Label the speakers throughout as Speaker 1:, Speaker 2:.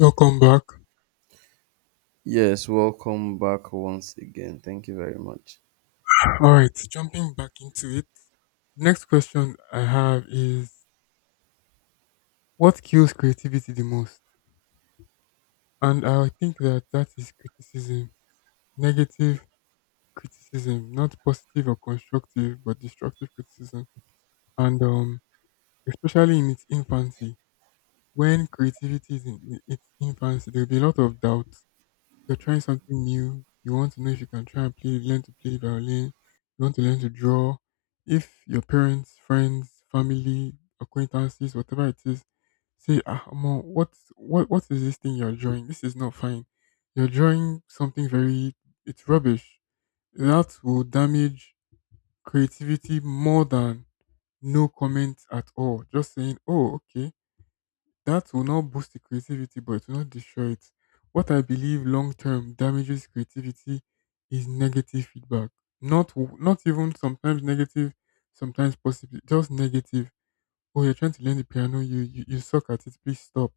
Speaker 1: Welcome back.
Speaker 2: Yes, welcome back once again. Thank you very much.
Speaker 1: All right, jumping back into it. Next question I have is what kills creativity the most? And I think that that is criticism, negative criticism, not positive or constructive, but destructive criticism. And Especially in its infancy, when creativity is in its infancy, there will be a lot of doubt. You're trying something new. You want to know if you can try and play, learn to play violin. You want to learn to draw. If your parents, friends, family, acquaintances, whatever it is, say, ah, Mo, what is this thing you're drawing? This is not fine. You're drawing something very, it's rubbish. That will damage creativity more than no comment at all. Just saying, oh, okay, that will not boost the creativity, but it will not destroy it. What I believe long term damages creativity is negative feedback. Not even sometimes negative, sometimes possibly just negative. Oh, you're trying to learn the piano, you suck at it. Please stop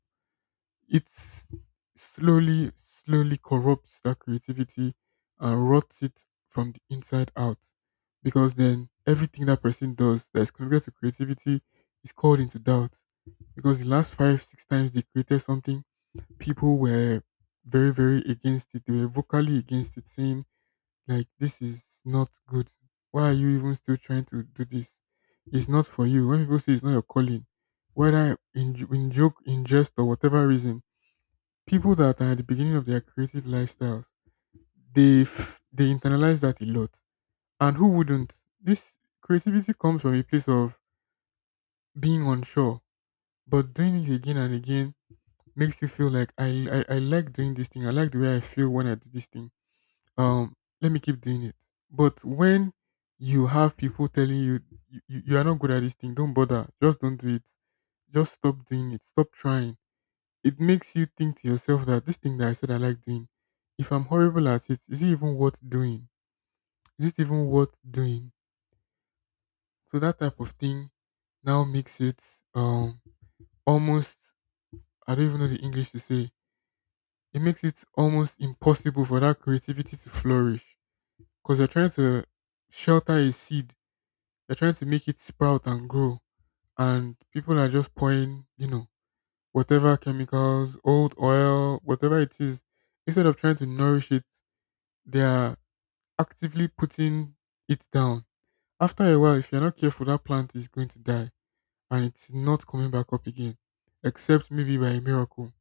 Speaker 1: it slowly, slowly corrupts that creativity and rots it from the inside out. Because then everything that person does that is connected to creativity is called into doubt. Because the last five, six times they created something, people were very, very against it. They were vocally against it, saying, like, this is not good. Why are you even still trying to do this? It's not for you. When people say it's not your calling, whether in joke, in jest, or whatever reason, people that are at the beginning of their creative lifestyles, they internalize that a lot. And who wouldn't? This creativity comes from a place of being unsure, but doing it again and again makes you feel like I like doing this thing. I like the way I feel when I do this thing. Um, Let me keep doing it. But when you have people telling you you are not good at this thing, don't bother, just don't do it, just stop doing it, stop trying it makes you think to yourself that this thing that I said I like doing, if I'm horrible at it, is it even worth doing? Is it even worth doing? So that type of thing now makes it um almost I don't even know the English to say. It makes it almost impossible for that creativity to flourish because you're trying to shelter a seed. You're trying to make it sprout and grow, and people are just pouring, whatever chemicals, old oil, whatever it is, instead of trying to nourish it they are actively putting it down. After a while, if you're not careful, that plant is going to die and it's not coming back up again, except maybe by a miracle.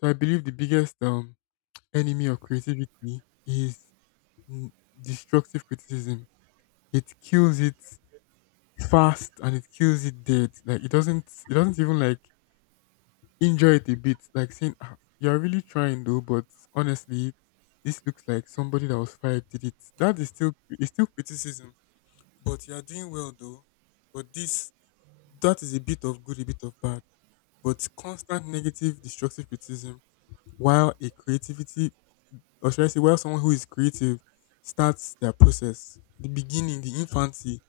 Speaker 1: So I believe the biggest enemy of creativity is mm, destructive criticism. It kills it fast and it kills it dead. Like it doesn't even like enjoy it a bit. Like saying, "Ah, you're really trying though," but honestly, this looks like somebody that was fired did it. That is still, it's still criticism but you are doing well though. But this that is a bit of good, a bit of bad. But constant negative, destructive criticism, while a creativity, or should I say, while someone who is creative starts their process, the beginning, the infancy,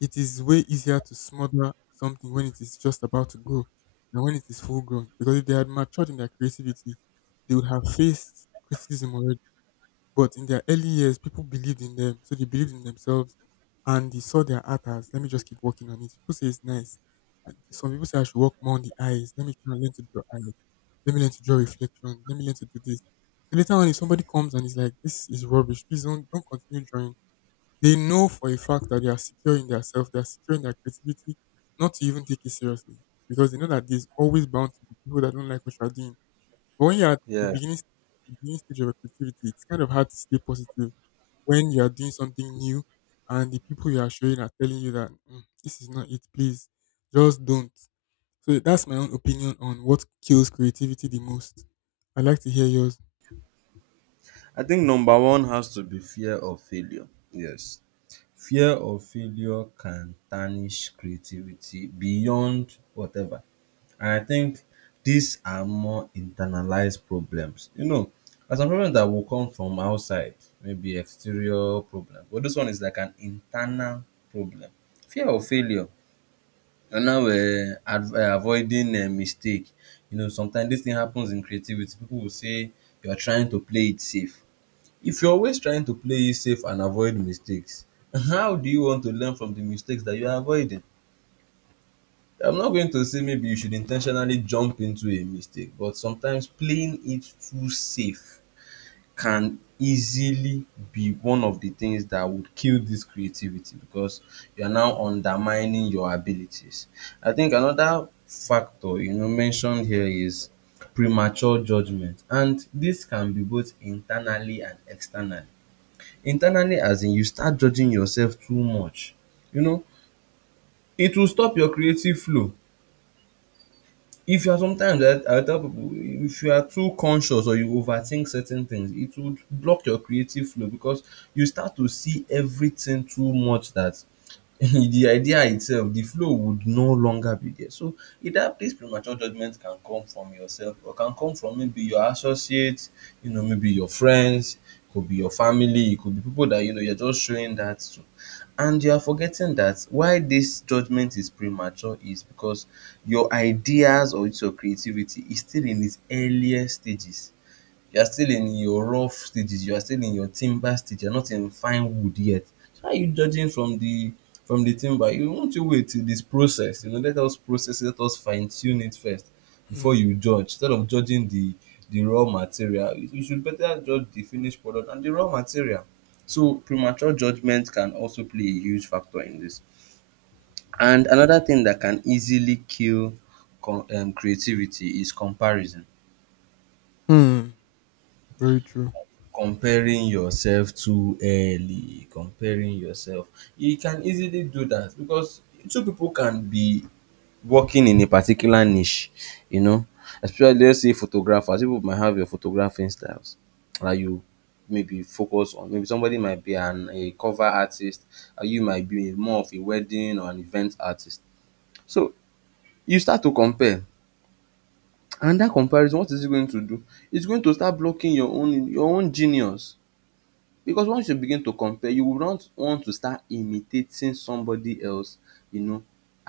Speaker 1: it is way easier to smother something when it is just about to grow than when it is full grown. Because if they had matured in their creativity, they would have faced criticism already. But in their early years, people believed in them, so they believed in themselves, and they saw their art as, "Let me just keep working on it." People say it's nice. And some people say I should work more on the eyes. Let me try and learn to draw eyes. Let me learn to draw reflections. Let me learn to do this. So later on, if somebody comes and is like, "This is rubbish. Please don't continue drawing," they know for a fact that they are secure in their self. They are secure in their creativity, not to even take it seriously because they know that there's always bound to be people that don't like what you are doing. But when you're at
Speaker 2: Yeah,
Speaker 1: the beginning stage of your creativity, it's kind of hard to stay positive when you are doing something new and the people you are showing are telling you that "Mm, this is not it, please just don't." So that's my own opinion on what kills creativity the most. I'd like to hear yours.
Speaker 2: I think number one has to be fear of failure. Yes, fear of failure can tarnish creativity beyond whatever. And I think these are more internalized problems. You know, as a problem that will come from outside, maybe exterior problem, but this one is like an internal problem. Fear of failure. And now, avoiding a mistake. You know, sometimes this thing happens in creativity. People will say you're trying to play it safe. If you're always trying to play it safe and avoid mistakes, how do you want to learn from the mistakes that you're avoiding? I'm not going to say maybe you should intentionally jump into a mistake, but sometimes playing it too safe can easily be one of the things that would kill this creativity because you are now undermining your abilities. I think another factor you know mentioned here is premature judgment, and this can be both internally and externally. Internally, as in you start judging yourself too much. You know, it will stop your creative flow if you are sometimes I tell people if you are too conscious or you overthink certain things, it would block your creative flow because you start to see everything too much that the idea itself, the flow would no longer be there. So either this premature judgment can come from yourself or can come from maybe your associates, you know, maybe your friends, could be your family, it could be people that you know you're just showing that to. And you are forgetting that why this judgment is premature is because your ideas, or it's your creativity, is still in its earlier stages. You are still in your rough stages, you are still in your timber stage, you're not in fine wood yet. So how are you judging from the timber? You want to wait till this process, you know, let us process it, let us fine-tune it first before
Speaker 1: Hmm.
Speaker 2: you judge, instead of judging the raw material. You should better judge the finished product and the raw material. So premature judgment can also play a huge factor in this. And another thing that can easily kill com creativity is comparison.
Speaker 1: Hmm. Very true.
Speaker 2: Comparing yourself too early, comparing yourself, you can easily do that because two people can be working in a particular niche, you know, especially let's say photographers, people might have your photographing styles that you maybe focus on. Maybe somebody might be an a cover artist and you might be more of a wedding or an event artist. So you start to compare, and that comparison, what is it going to do? It's going to start blocking your own genius. Because once you begin to compare, you will not want to start imitating somebody else, you know,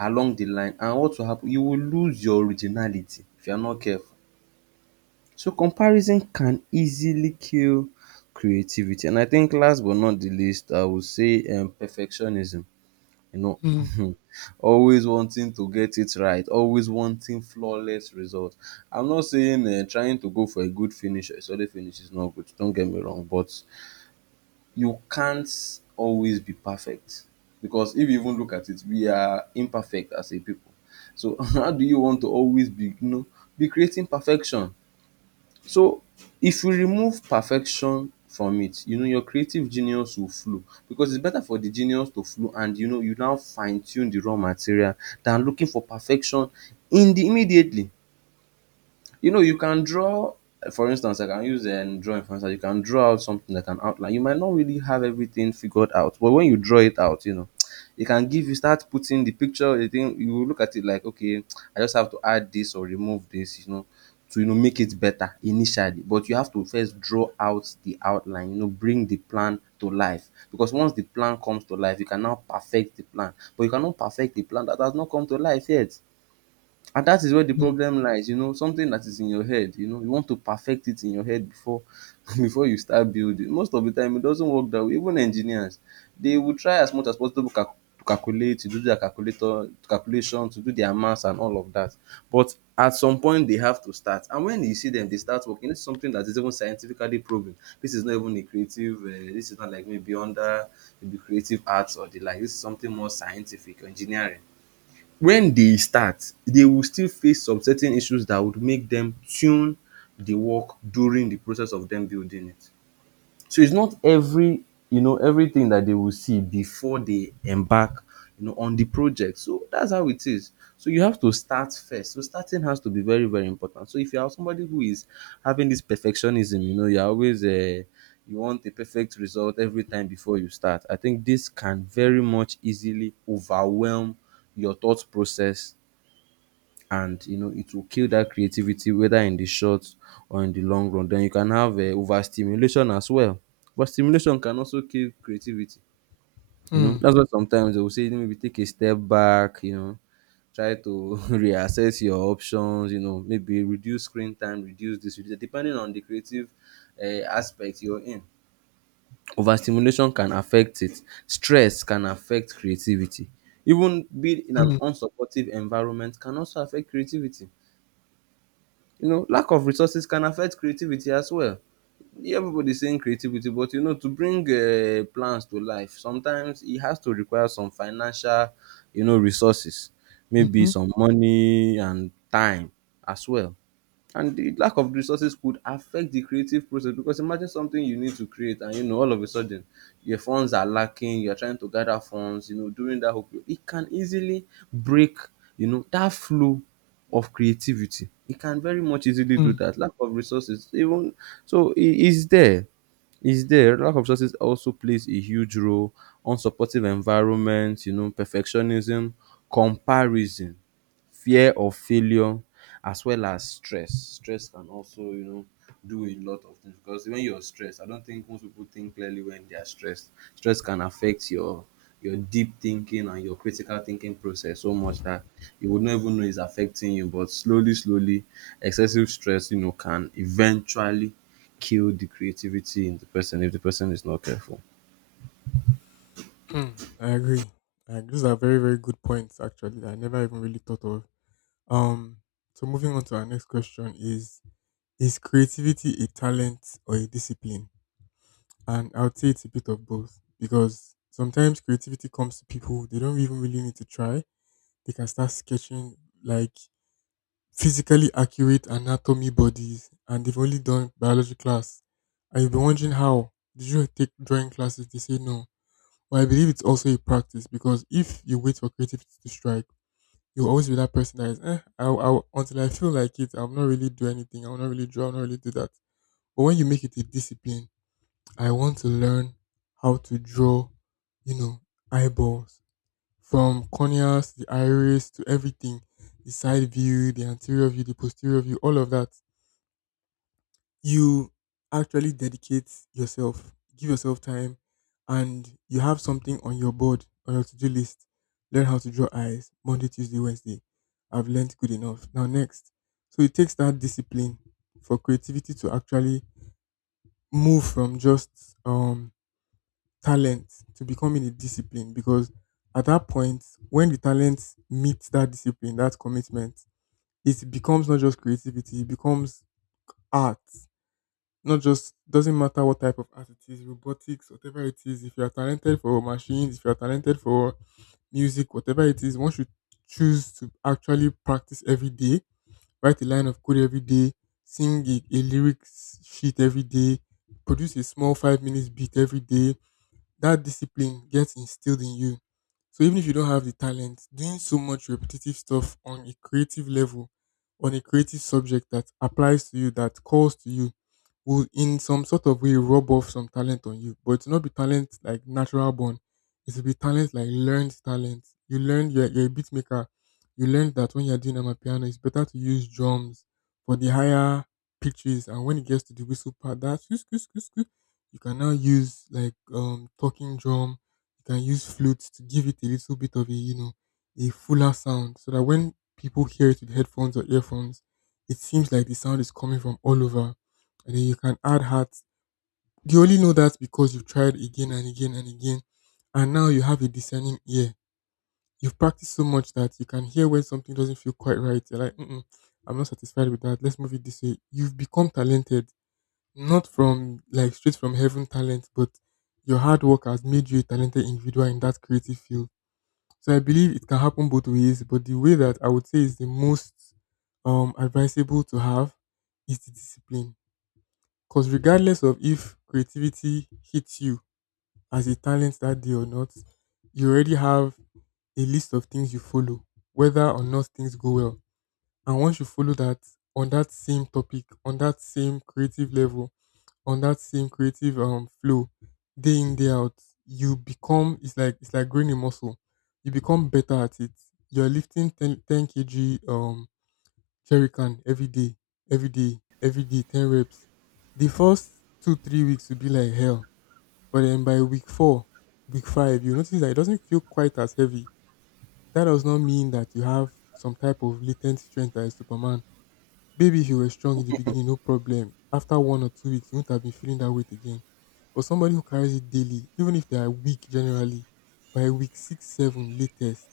Speaker 2: along the line. And what will happen? You will lose your originality if you are not careful. So comparison can easily kill creativity. And I think last but not the least, I would say perfectionism. You
Speaker 1: Hmm.
Speaker 2: know, always wanting to get it right, always wanting flawless results. I'm not saying trying to go for a good finish or a solid finish is not good. Don't get me wrong, but you can't always be perfect because if you even look at it, we are imperfect as a people. So how do you want to always be, you know, be creating perfection? So if you remove perfection from it, you know, your creative genius will flow, because it's better for the genius to flow and, you know, you now fine tune the raw material than looking for perfection in the immediately. You know, you can draw, for instance, I can use drawing for instance. You can draw out something like an outline. You might not really have everything figured out, but when you draw it out, you know, it can give you start putting the picture. The thing, you will look at it like, okay, I just have to add this or remove this, you know, to you know make it better initially. But you have to first draw out the outline. You know, bring the plan to life, because once the plan comes to life, you can now perfect the plan. But you cannot perfect the plan that has not come to life yet. And that is where the
Speaker 1: Hmm.
Speaker 2: problem lies, you know, something that is in your head, you know, you want to perfect it in your head before before you start building. Most of the time, it doesn't work that way. Even engineers, they will try as much as possible to, to calculate, to do their calculator calculation, to do their maths and all of that. But at some point, they have to start. And when you see them, they start working. It's something that is even scientifically proven. This is not even a creative. This is not like maybe under maybe creative arts or the like. This is something more scientific, engineering. When they start, they will still face some certain issues that would make dem tune the work during the process of dem building it. So it's not every, you know, everything that they will see before they embark, you know, on the project. So that's how it is. So you have to start first. So starting has to be very, very important. So if you are somebody who is having this perfectionism, you know, you're always you want a perfect result every time before you start. I think this can very much easily overwhelm your thought process, and you know it will kill that creativity, whether in the short or in the long run. Then you can have overstimulation as well. Overstimulation can also kill creativity, you know.
Speaker 1: Hmm.
Speaker 2: That's why sometimes they will say maybe take a step back, you know, try to reassess your options, you know, maybe reduce screen time, reduce this, reduce that, depending on the creative aspect you're in. Overstimulation can affect it. Stress can affect creativity. Even being in an
Speaker 1: Hmm.
Speaker 2: unsupportive environment can also affect creativity. You know, lack of resources can affect creativity as well. Everybody's saying creativity, but you know, to bring plans to life, sometimes it has to require some financial, you know, resources, maybe
Speaker 1: Mhm.
Speaker 2: some money and time as well. And the lack of resources could affect the creative process, because imagine something you need to create and you know all of a sudden your funds are lacking, you're trying to gather funds, you know, during that whole period it can easily break, you know, that flow of creativity. It can very much easily do
Speaker 1: Hmm.
Speaker 2: that, lack of resources even. So it is there. Lack of resources also plays a huge role. Unsupportive environment, you know, perfectionism, comparison, fear of failure, as well as stress. Stress can also, you know, do a lot of things, because when you're stressed, I don't think most people think clearly when they are stressed. Stress can affect your deep thinking and your critical thinking process so much that you would not even know it's affecting you. But slowly, slowly, excessive stress, you know, can eventually kill the creativity in the person if the person is not careful.
Speaker 1: Hmm. I agree. I agree. Those are very, very good points actually that I never even really thought of. Um so moving on to our next question is creativity a talent or a discipline? And I would say it's a bit of both because sometimes creativity comes to people, they don't even really need to try. They can start sketching like physically accurate anatomy bodies and they've only done biology class. And you'll be wondering how did you take drawing classes? They say no. Well, I believe it's also a practice because if you wait for creativity to strike, you'll always be that person that is, eh, until I feel like it, I'll not really do anything. I'll not really draw, I'll not really do that. But when you make it a discipline, I want to learn how to draw, you know, eyeballs from corneas, the iris, to everything the side view, the anterior view, the posterior view, all of that. You actually dedicate yourself, give yourself time, and you have something on your board, on your to do list. Learn how to draw eyes Monday, Tuesday, Wednesday. I've learned good enough. Now, next. So it takes that discipline for creativity to actually move from just um talent to becoming a discipline because at that point, when the talent meets that discipline, that commitment, it becomes not just creativity, it becomes art. Not just doesn't matter what type of art it is, robotics, whatever it is. If you are talented for machines, if you are talented for music, whatever it is, one should choose to actually practice every day, write a line of code every day, sing a lyrics sheet every day, produce a small 5 minutes beat every day, that discipline gets instilled in you. So even if you don't have the talent, doing so much repetitive stuff on a creative level, on a creative subject that applies to you, that calls to you, will in some sort of way rub off some talent on you. But it's not be talent like natural born. It will be talent like learned talent. You learn you're a beat maker. You learn that when you're doing amapiano, it's better to use drums for the higher pitches. And when it gets to the whistle part, that squeak, squeak, squeak, squeak, you can now use like talking drum. You can use flutes to give it a little bit of a you know a fuller sound, so that when people hear it with headphones or earphones, it seems like the sound is coming from all over and then you can add hearts. You only know that because you've tried again and again and again, and now you have a discerning ear. You've practiced so much that you can hear when something doesn't feel quite right. You're like, mm-mm, I'm not satisfied with that. Let's move it this way. You've become talented, not from like straight from heaven talent, but your hard work has made you a talented individual in that creative field. So I believe it can happen both ways, but the way that I would say is the most advisable to have is the discipline because regardless of if creativity hits you as a talent that day or not, you already have a list of things you follow, whether or not things go well. And once you follow that on that same topic, on that same creative level, on that same creative flow, day in day out, you become it's like growing a muscle. You become better at it. You're lifting ten kg Cherry can every day, every day, every day, 10 reps. The first two, 3 weeks will be like hell. But then by week four, week five, you notice that it doesn't feel quite as heavy. That does not mean that you have some type of latent strength that is Superman. Maybe if you were strong in the beginning, no problem. After 1 or 2 weeks, you won't have been feeling that weight again. But somebody who carries it daily, even if they are weak generally, by week six, seven latest,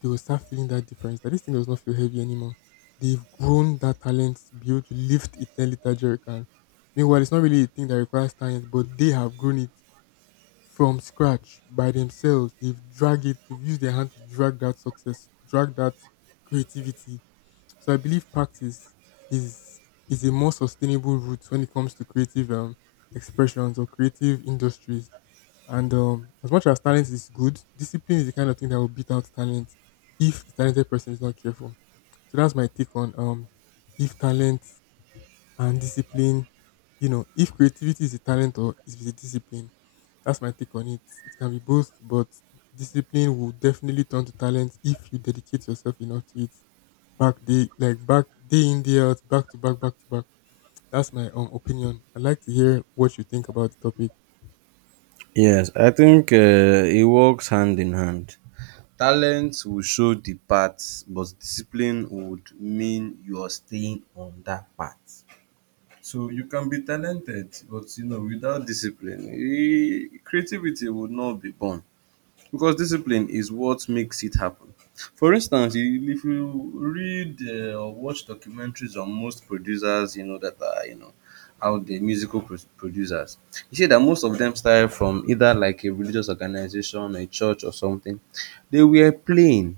Speaker 1: they will start feeling that difference. That this thing does not feel heavy anymore. They've grown that talent to be able to lift a 10-liter jerry can. Meanwhile, it's not really a thing that requires talent, but they have grown it from scratch by themselves. They've dragged it, they've used their hand to drag that success, drag that creativity, so I believe practice is is a more sustainable route when it comes to creative expressions or creative industries. And as much as talent is good, discipline is the kind of thing that will beat out talent if the talented person is not careful. So that's my take on if talent and discipline. You know, if creativity is a talent or is a discipline, that's my take on it. It can be both, but discipline will definitely turn to talent if you dedicate yourself enough to it. Back day, like back day in day out, back to back, back to back. That's my opinion. I'd like to hear what you think about the topic.
Speaker 2: Yes, I think it works hand in hand. Talent will show the path, but discipline would mean you are staying on that path. So you can be talented, but you know, without discipline, eh, creativity would not be born because discipline is what makes it happen. For instance, if you read or watch documentaries on most producers, you know that are you know out there, producers, you see that most of them started from either like a religious organization, a church, or something. They were playing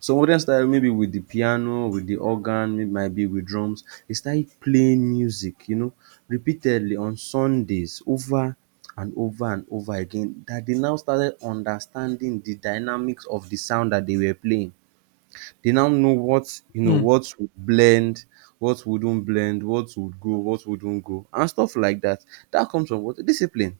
Speaker 2: some style maybe with the piano, with the organ, it might be with drums. They started playing music, you know, repeatedly on Sundays over and over and over again, that they now started understanding the dynamics of the sound that they were playing. They now know what, you know,
Speaker 1: Mm.
Speaker 2: what would blend, what wouldn't blend, what would go, what wouldn't go, and stuff like that. That comes from what? Discipline.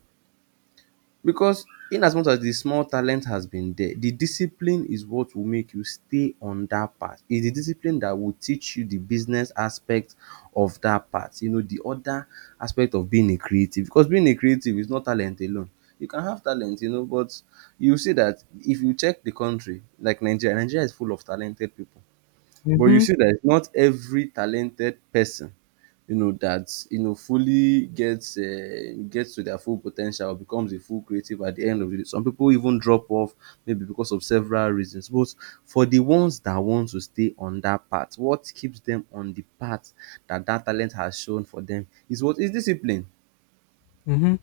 Speaker 2: Because in as much as the small talent has been there, the discipline is what will make you stay on that path. It's the discipline that will teach you the business aspect of that part. You know, the other aspect of being a creative. Because being a creative is not talent alone. You can have talent, you know, but you see that if you check the country, like Nigeria, Nigeria is full of talented people. But you
Speaker 1: Mm-hmm.
Speaker 2: see that it's not every talented person, you know, that you know fully gets to their full potential or becomes a full creative at the end of the day. Some people even drop off maybe because of several reasons. But for the ones that want to stay on that path, what keeps them on the path that talent has shown for them is what is discipline.
Speaker 1: Mm-hmm.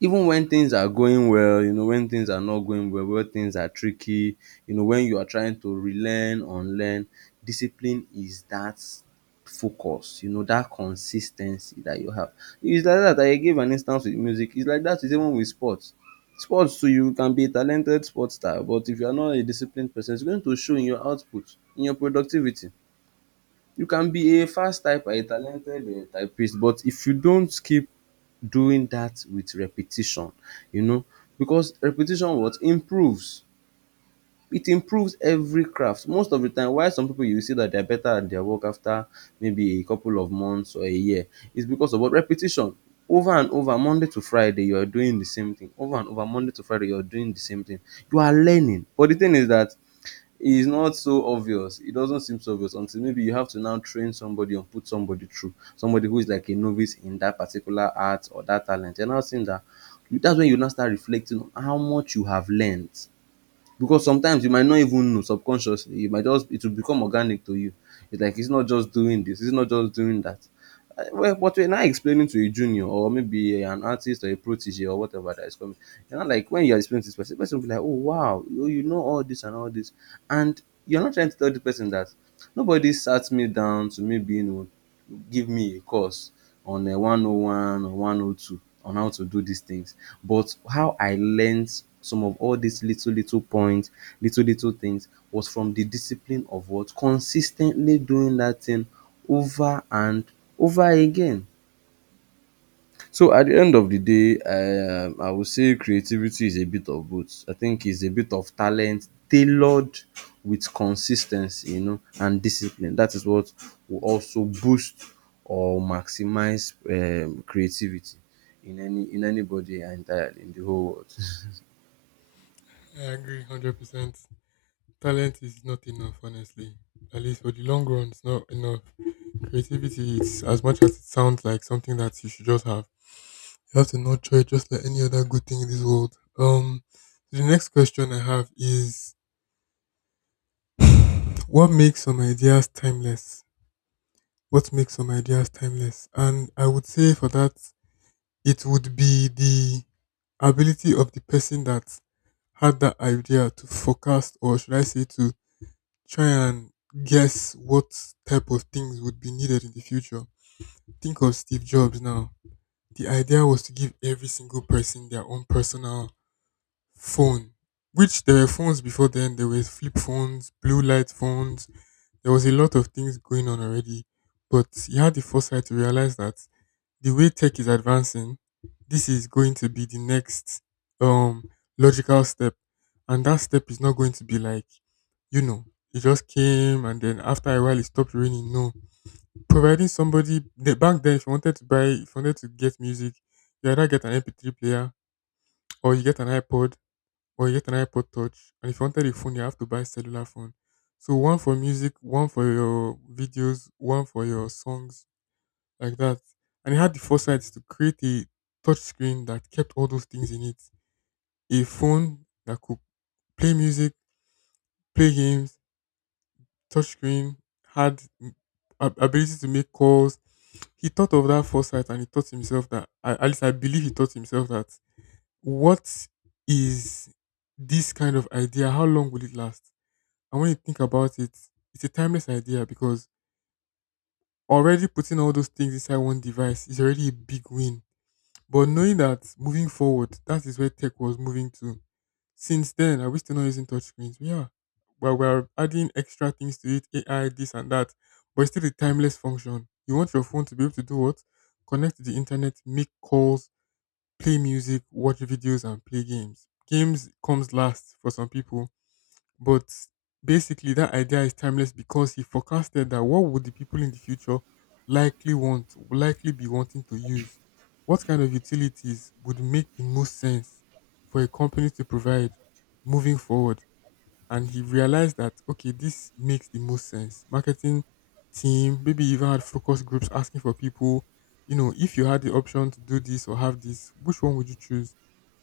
Speaker 2: Even when things are going well, you know, when things are not going well, when things are tricky, you know, when you are trying to relearn, unlearn, discipline is that focus, you know, that consis ten cy that you have. It's like that, I gave an instance with music, it's like that with even with sports. Sports too, you can be a talented sports star but if you are not a disciplined person, it's going to show in your output, in your productivity. You can be a fast typer, a talented typist, but if you don't keep doing that with repetition, you know, because repetition what improves, it improves every craft. Most of the time why some people, you see that they are better at their work after maybe a couple of months or a year, is because of what? Repetition. Over and over, monday to friday you are doing the same thing, over and over, monday to friday you are doing the same thing, you are learning, but the thing is that is not so obvious. It doesn't seem so obvious until maybe you have to now train somebody and put somebody through, somebody who is like a novice in that particular art or that talent. You're now seeing that that's when you now start reflecting on how much you have learned, because sometimes you might not even know, subconsciously you might just, it will become organic to you. It's like it's not just doing this, it's not just doing that. Well, but you're now explaining to a junior or maybe an artist or a protege or whatever that is coming, you know, like when you're explaining to this person, the person will be like, oh wow, you know all this and all this, and you're not trying to tell the person that nobody sat me down to maybe, you know, give me a course on a 101 or 102 on how to do these things. But how I learned some of all these little little points, little little things, was from the discipline of what? Consistently doing that thing over and over again. So at the end of the day, I would say creativity is a bit of both. I think it's a bit of talent tailored with consistency, you know, and discipline. That is what will also boost or maximize creativity in any in anybody entirely in the whole world.
Speaker 1: I agree, 100%. Talent is not enough, honestly. At least for the long run, it's not enough. Creativity is as much as it sounds like something that you should just have. You have to nurture it just like any other good thing in this world. The next question I have is what makes some ideas timeless? What makes some ideas timeless? And I would say for that, it would be the ability of the person that had that idea to forecast, or should I say, to try and guess what type of things would be needed in the future. Think of Steve Jobs now. The idea was to give every single person their own personal phone, which there were phones before then. There were flip phones, blue light phones. There was a lot of things going on already, but he had the foresight to realize that the way tech is advancing, this is going to be the next um logical step, and that step is not going to be like, you know, it just came and then after a while it stopped raining. No, providing somebody the- back then, if you wanted to buy, if you wanted to get music, you either get an MP3 player or you get an iPod or you get an iPod Touch. And if you wanted a phone, you have to buy cellular phone. So one for music, one for your videos, one for your songs, like that. And it had the foresight to create a touch screen that kept all those things in it. A phone that could play music, play games, touch screen, had ab- ability to make calls. He thought of that foresight and he thought to himself that, at least I believe he thought to himself that, what is this kind of idea? How long will it last? And when you think about it, it's a timeless idea because already putting all those things inside one device is already a big win. But knowing that moving forward, that is where tech was moving to. Since then, are we still not using touchscreens? We are. But we're adding extra things to it, AI, this and that. But it's still a timeless function. You want your phone to be able to do what? Connect to the internet, make calls, play music, watch videos, and play games. Games comes last for some people, but basically, that idea is timeless because he forecasted that what would the people in the future likely want, likely be wanting to use, what kind of utilities would make the most sense for a company to provide moving forward, and he realized that okay, this makes the most sense. Marketing team, maybe even had focus groups asking for people, you know, if you had the option to do this or have this, which one would you choose?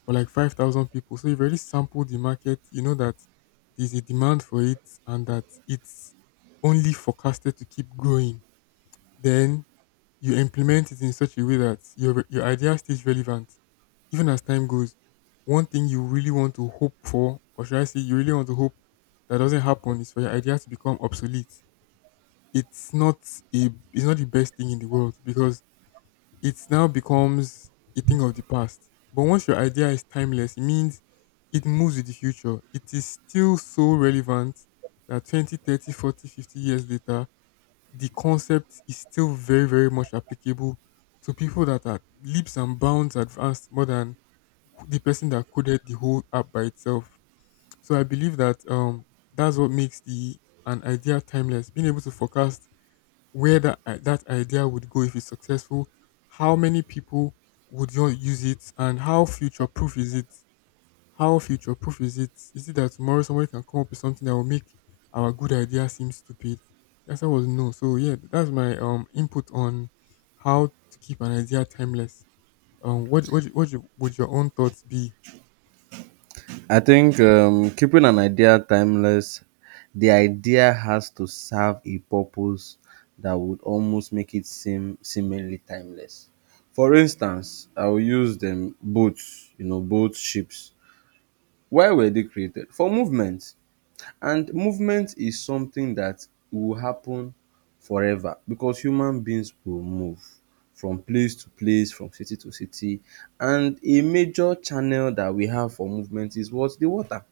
Speaker 1: For like 5,000 people, so you've already sampled the market. You know that there's a demand for it and that it's only forecasted to keep growing. Then you implement it in such a way that your idea stays relevant, even as time goes. One thing you really want to hope for, or should I say, you really want to hope that doesn't happen, is for your idea to become obsolete. It's not it's not the best thing in the world because it now becomes a thing of the past. But once your idea is timeless, it means it moves with the future. It is still so relevant that 20, 30, 40, 50 years later, the concept is still very, very much applicable to people that are leaps and bounds advanced more than the person that coded the whole app by itself. So I believe that that's what makes the an idea timeless. Being able to forecast where that I- that idea would go if it's successful, how many people would you use it, and how future proof is it. How future proof is it? Is it that tomorrow somebody can come up with something that will make our good idea seem stupid? The answer was no. So yeah, that's my input on how to keep an idea timeless. What what you- would your own thoughts be?
Speaker 2: I think keeping an idea timeless, the idea has to serve a purpose that would almost make it seem seemingly timeless. For instance, I will use them boats, you know, boats, ships. Why were they created? For movement. And movement is something that will happen forever because human beings will move from place to place, from city to city. And a major channel that we have for movement is what? The water.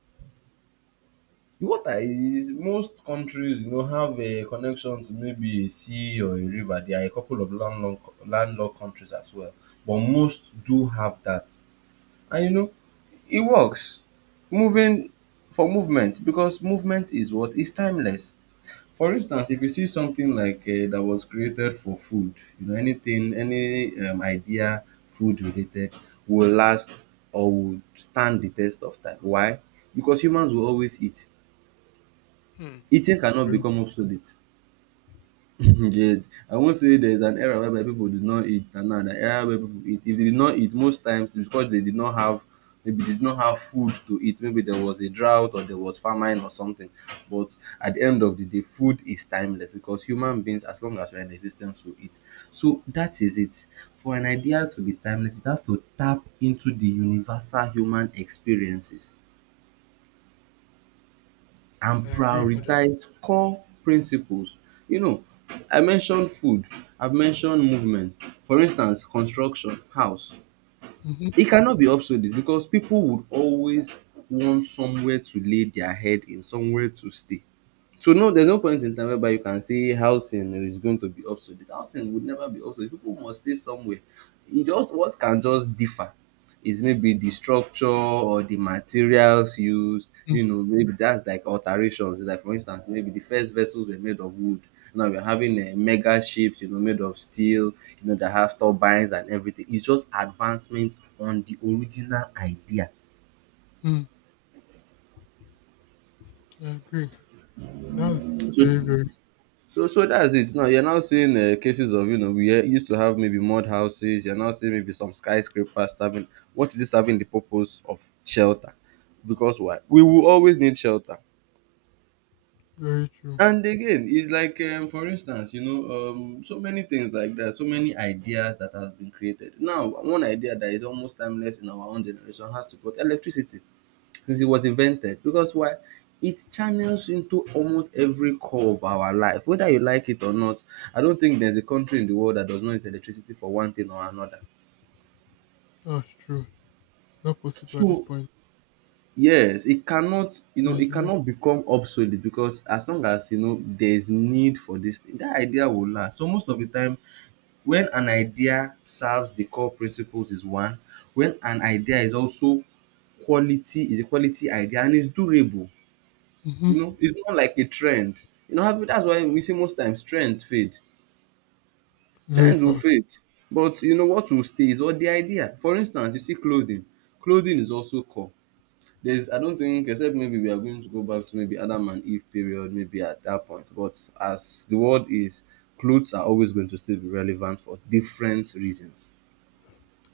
Speaker 2: The water is, most countries, you know, have a connection to maybe a sea or a river. There are a couple of landlocked countries as well, but most do have that. And you know, it works. Moving for movement, because movement is what is timeless. For instance, if you see something like that was created for food, you know, anything, any idea food related, will last or will stand the test of time. Why? Because humans will always eat.
Speaker 1: Hmm.
Speaker 2: Eating cannot
Speaker 1: Very-
Speaker 2: become obsolete. Yes, I not say there is an era whereby people did not eat and now an era where people eat. If they did not eat, most times it's because they did not have, maybe they did not have food to eat, maybe there was a drought or there was famine or something. But at the end of the day, food is timeless, because human beings, as long as we are in existence, will eat. So that is it. For an idea to be timeless, it has to tap into the universal human experiences
Speaker 1: I
Speaker 2: and
Speaker 1: agree.
Speaker 2: prioritize core principles. You know, I mentioned food, I've mentioned movement. For instance, construction, house.
Speaker 1: Mhm,
Speaker 2: E cannot be obsolete because pipu would always want somewhere to lay their head in, somewhere to stay. So no, there's no point in time whereby you can say housing is going to be obsolete. Housing would never be obsolete. People must stay somewhere. It just what can just differ is maybe the structure or the materials used.
Speaker 1: mm
Speaker 2: You know, maybe that's like alterations. Like for instance, maybe the first vessels were made of wood. Now we're having mega ships, you know, made of steel. You know, that have turbines and everything. It's just advancement on the original idea.
Speaker 1: mm, I agree. That's
Speaker 2: So
Speaker 1: very, very,
Speaker 2: so that's it. Now you're now seeing cases of, you know, we used to have maybe mud houses. You're now seeing maybe some skyscrapers serving. What is this serving? The purpose of shelter. Because why? We will always need shelter.
Speaker 1: very true.
Speaker 2: And again, it's like for instance, you know, so many things like that, so many ideas that has been created. Now, one idea that is almost timeless in our own generation has to put electricity, since it was invented. Because why? It channels into almost every core of our life, whether you like it or not. I don't think there's a country in the world that does not use electricity for one thing or another.
Speaker 1: That's true. It's not possible at this
Speaker 2: So
Speaker 1: point.
Speaker 2: yes, it cannot, you
Speaker 1: But
Speaker 2: know,
Speaker 1: it's
Speaker 2: it
Speaker 1: real.
Speaker 2: cannot become obsolete, because as long as, you know, there's need for this thing, that idea will last. So most of the time, when an idea serves the core principles is one, when an idea is also quality is a quality idea and is durable.
Speaker 1: Hmm.
Speaker 2: You know, it's not like a trend. You know, have- that's why we see most times trends fade.
Speaker 1: Very
Speaker 2: Trends will
Speaker 1: fast.
Speaker 2: fade. But you know what will stay is what? The idea. For instance, you see clothing. Clothing is also core. There's, I don't think, except maybe we are going to go back to maybe Adam and Eve period, maybe at that point. But as the world is, clothes are always going to still be relevant for different reasons.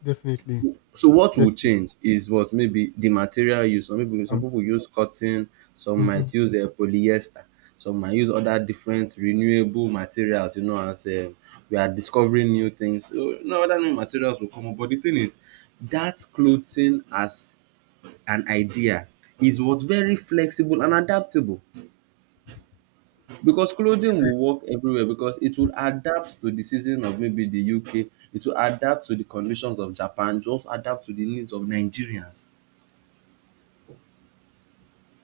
Speaker 1: Definitely.
Speaker 2: So what will
Speaker 1: Definitely.
Speaker 2: change is what? Maybe the material use. Some people use cotton, some
Speaker 1: Hmm.
Speaker 2: might use polyester, some might use other different renewable materials, you know, as we are discovering new things. So no, other new materials will come up, but the thing is that clothing as an idea is what? Very flexible and adaptable. Because clothing will work everywhere, because it will adapt to the season of maybe the UK, it will adapt to the conditions of Japan, it will also adapt to the needs of Nigerians.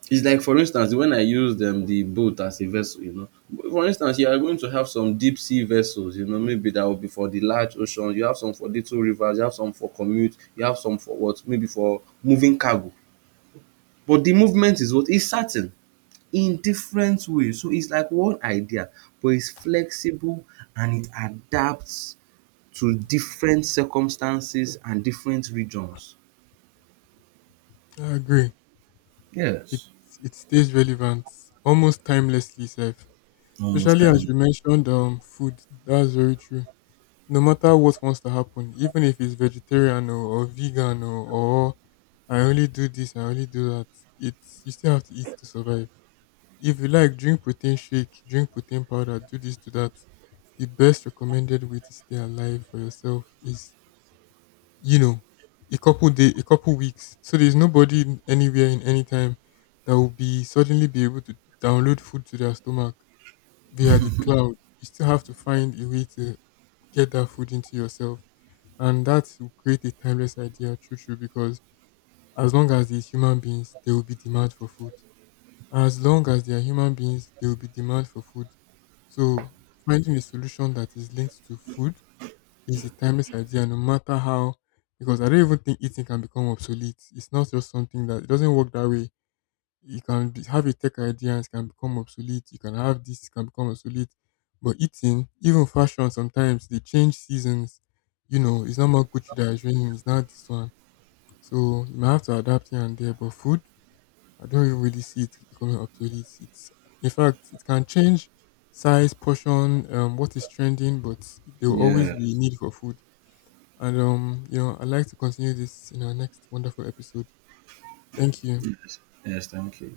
Speaker 2: It's like, for instance, when I used the boat as a vessel, you know. For instance, you are going to have some deep sea vessels, you know, maybe that will be for the large ocean, you have some for little rivers, you have some for commute, you have some for what? Maybe for moving cargo. But the movement is what? Is certain, in different ways. So it's like one idea, but it's flexible and it adapts to different circumstances and different regions.
Speaker 1: I agree. it
Speaker 2: Yes.
Speaker 1: it stays relevant almost timelessly sef.
Speaker 2: Almost
Speaker 1: Especially as
Speaker 2: time.
Speaker 1: you mentioned food, that's very true. No matter what wants to happen, even if it's vegetarian or vegan or I only do this, I only do that, it's you still have to eat to survive. If you like drink protein shake, drink protein powder, do this, do that. The best recommended way to stay alive for yourself is, you know, a couple day, a couple weeks. So there's nobody in- anywhere in any time that will be suddenly be able to download food to their stomach via the cloud. You still have to find a way to get that food into yourself, and that will create a timeless idea, true, true. Because as long as there's human beings, there will be demand for food. As long as there are human beings, there will be demand for food. So finding a solution that is linked to food, it's a timeless idea no matter how, because I don't even think eating can become obsolete. It's not just something that it doesn't work that way. You can be- have a tech idea and it can become obsolete. You can have this, it can become obsolete. But eating, even fashion sometimes they change seasons. You know, it's not more Gucci that is raining, it's not this one. So you might have to adapt here and there. But food, I don't even really see it becoming obsolete. It's in fact it can change size, portion, what is trending, but there will always be a
Speaker 2: Yes.
Speaker 1: need for food. And you know, I'd like to continue this in our next wonderful episode. Thank you.
Speaker 2: Yes. Yes. Thank you.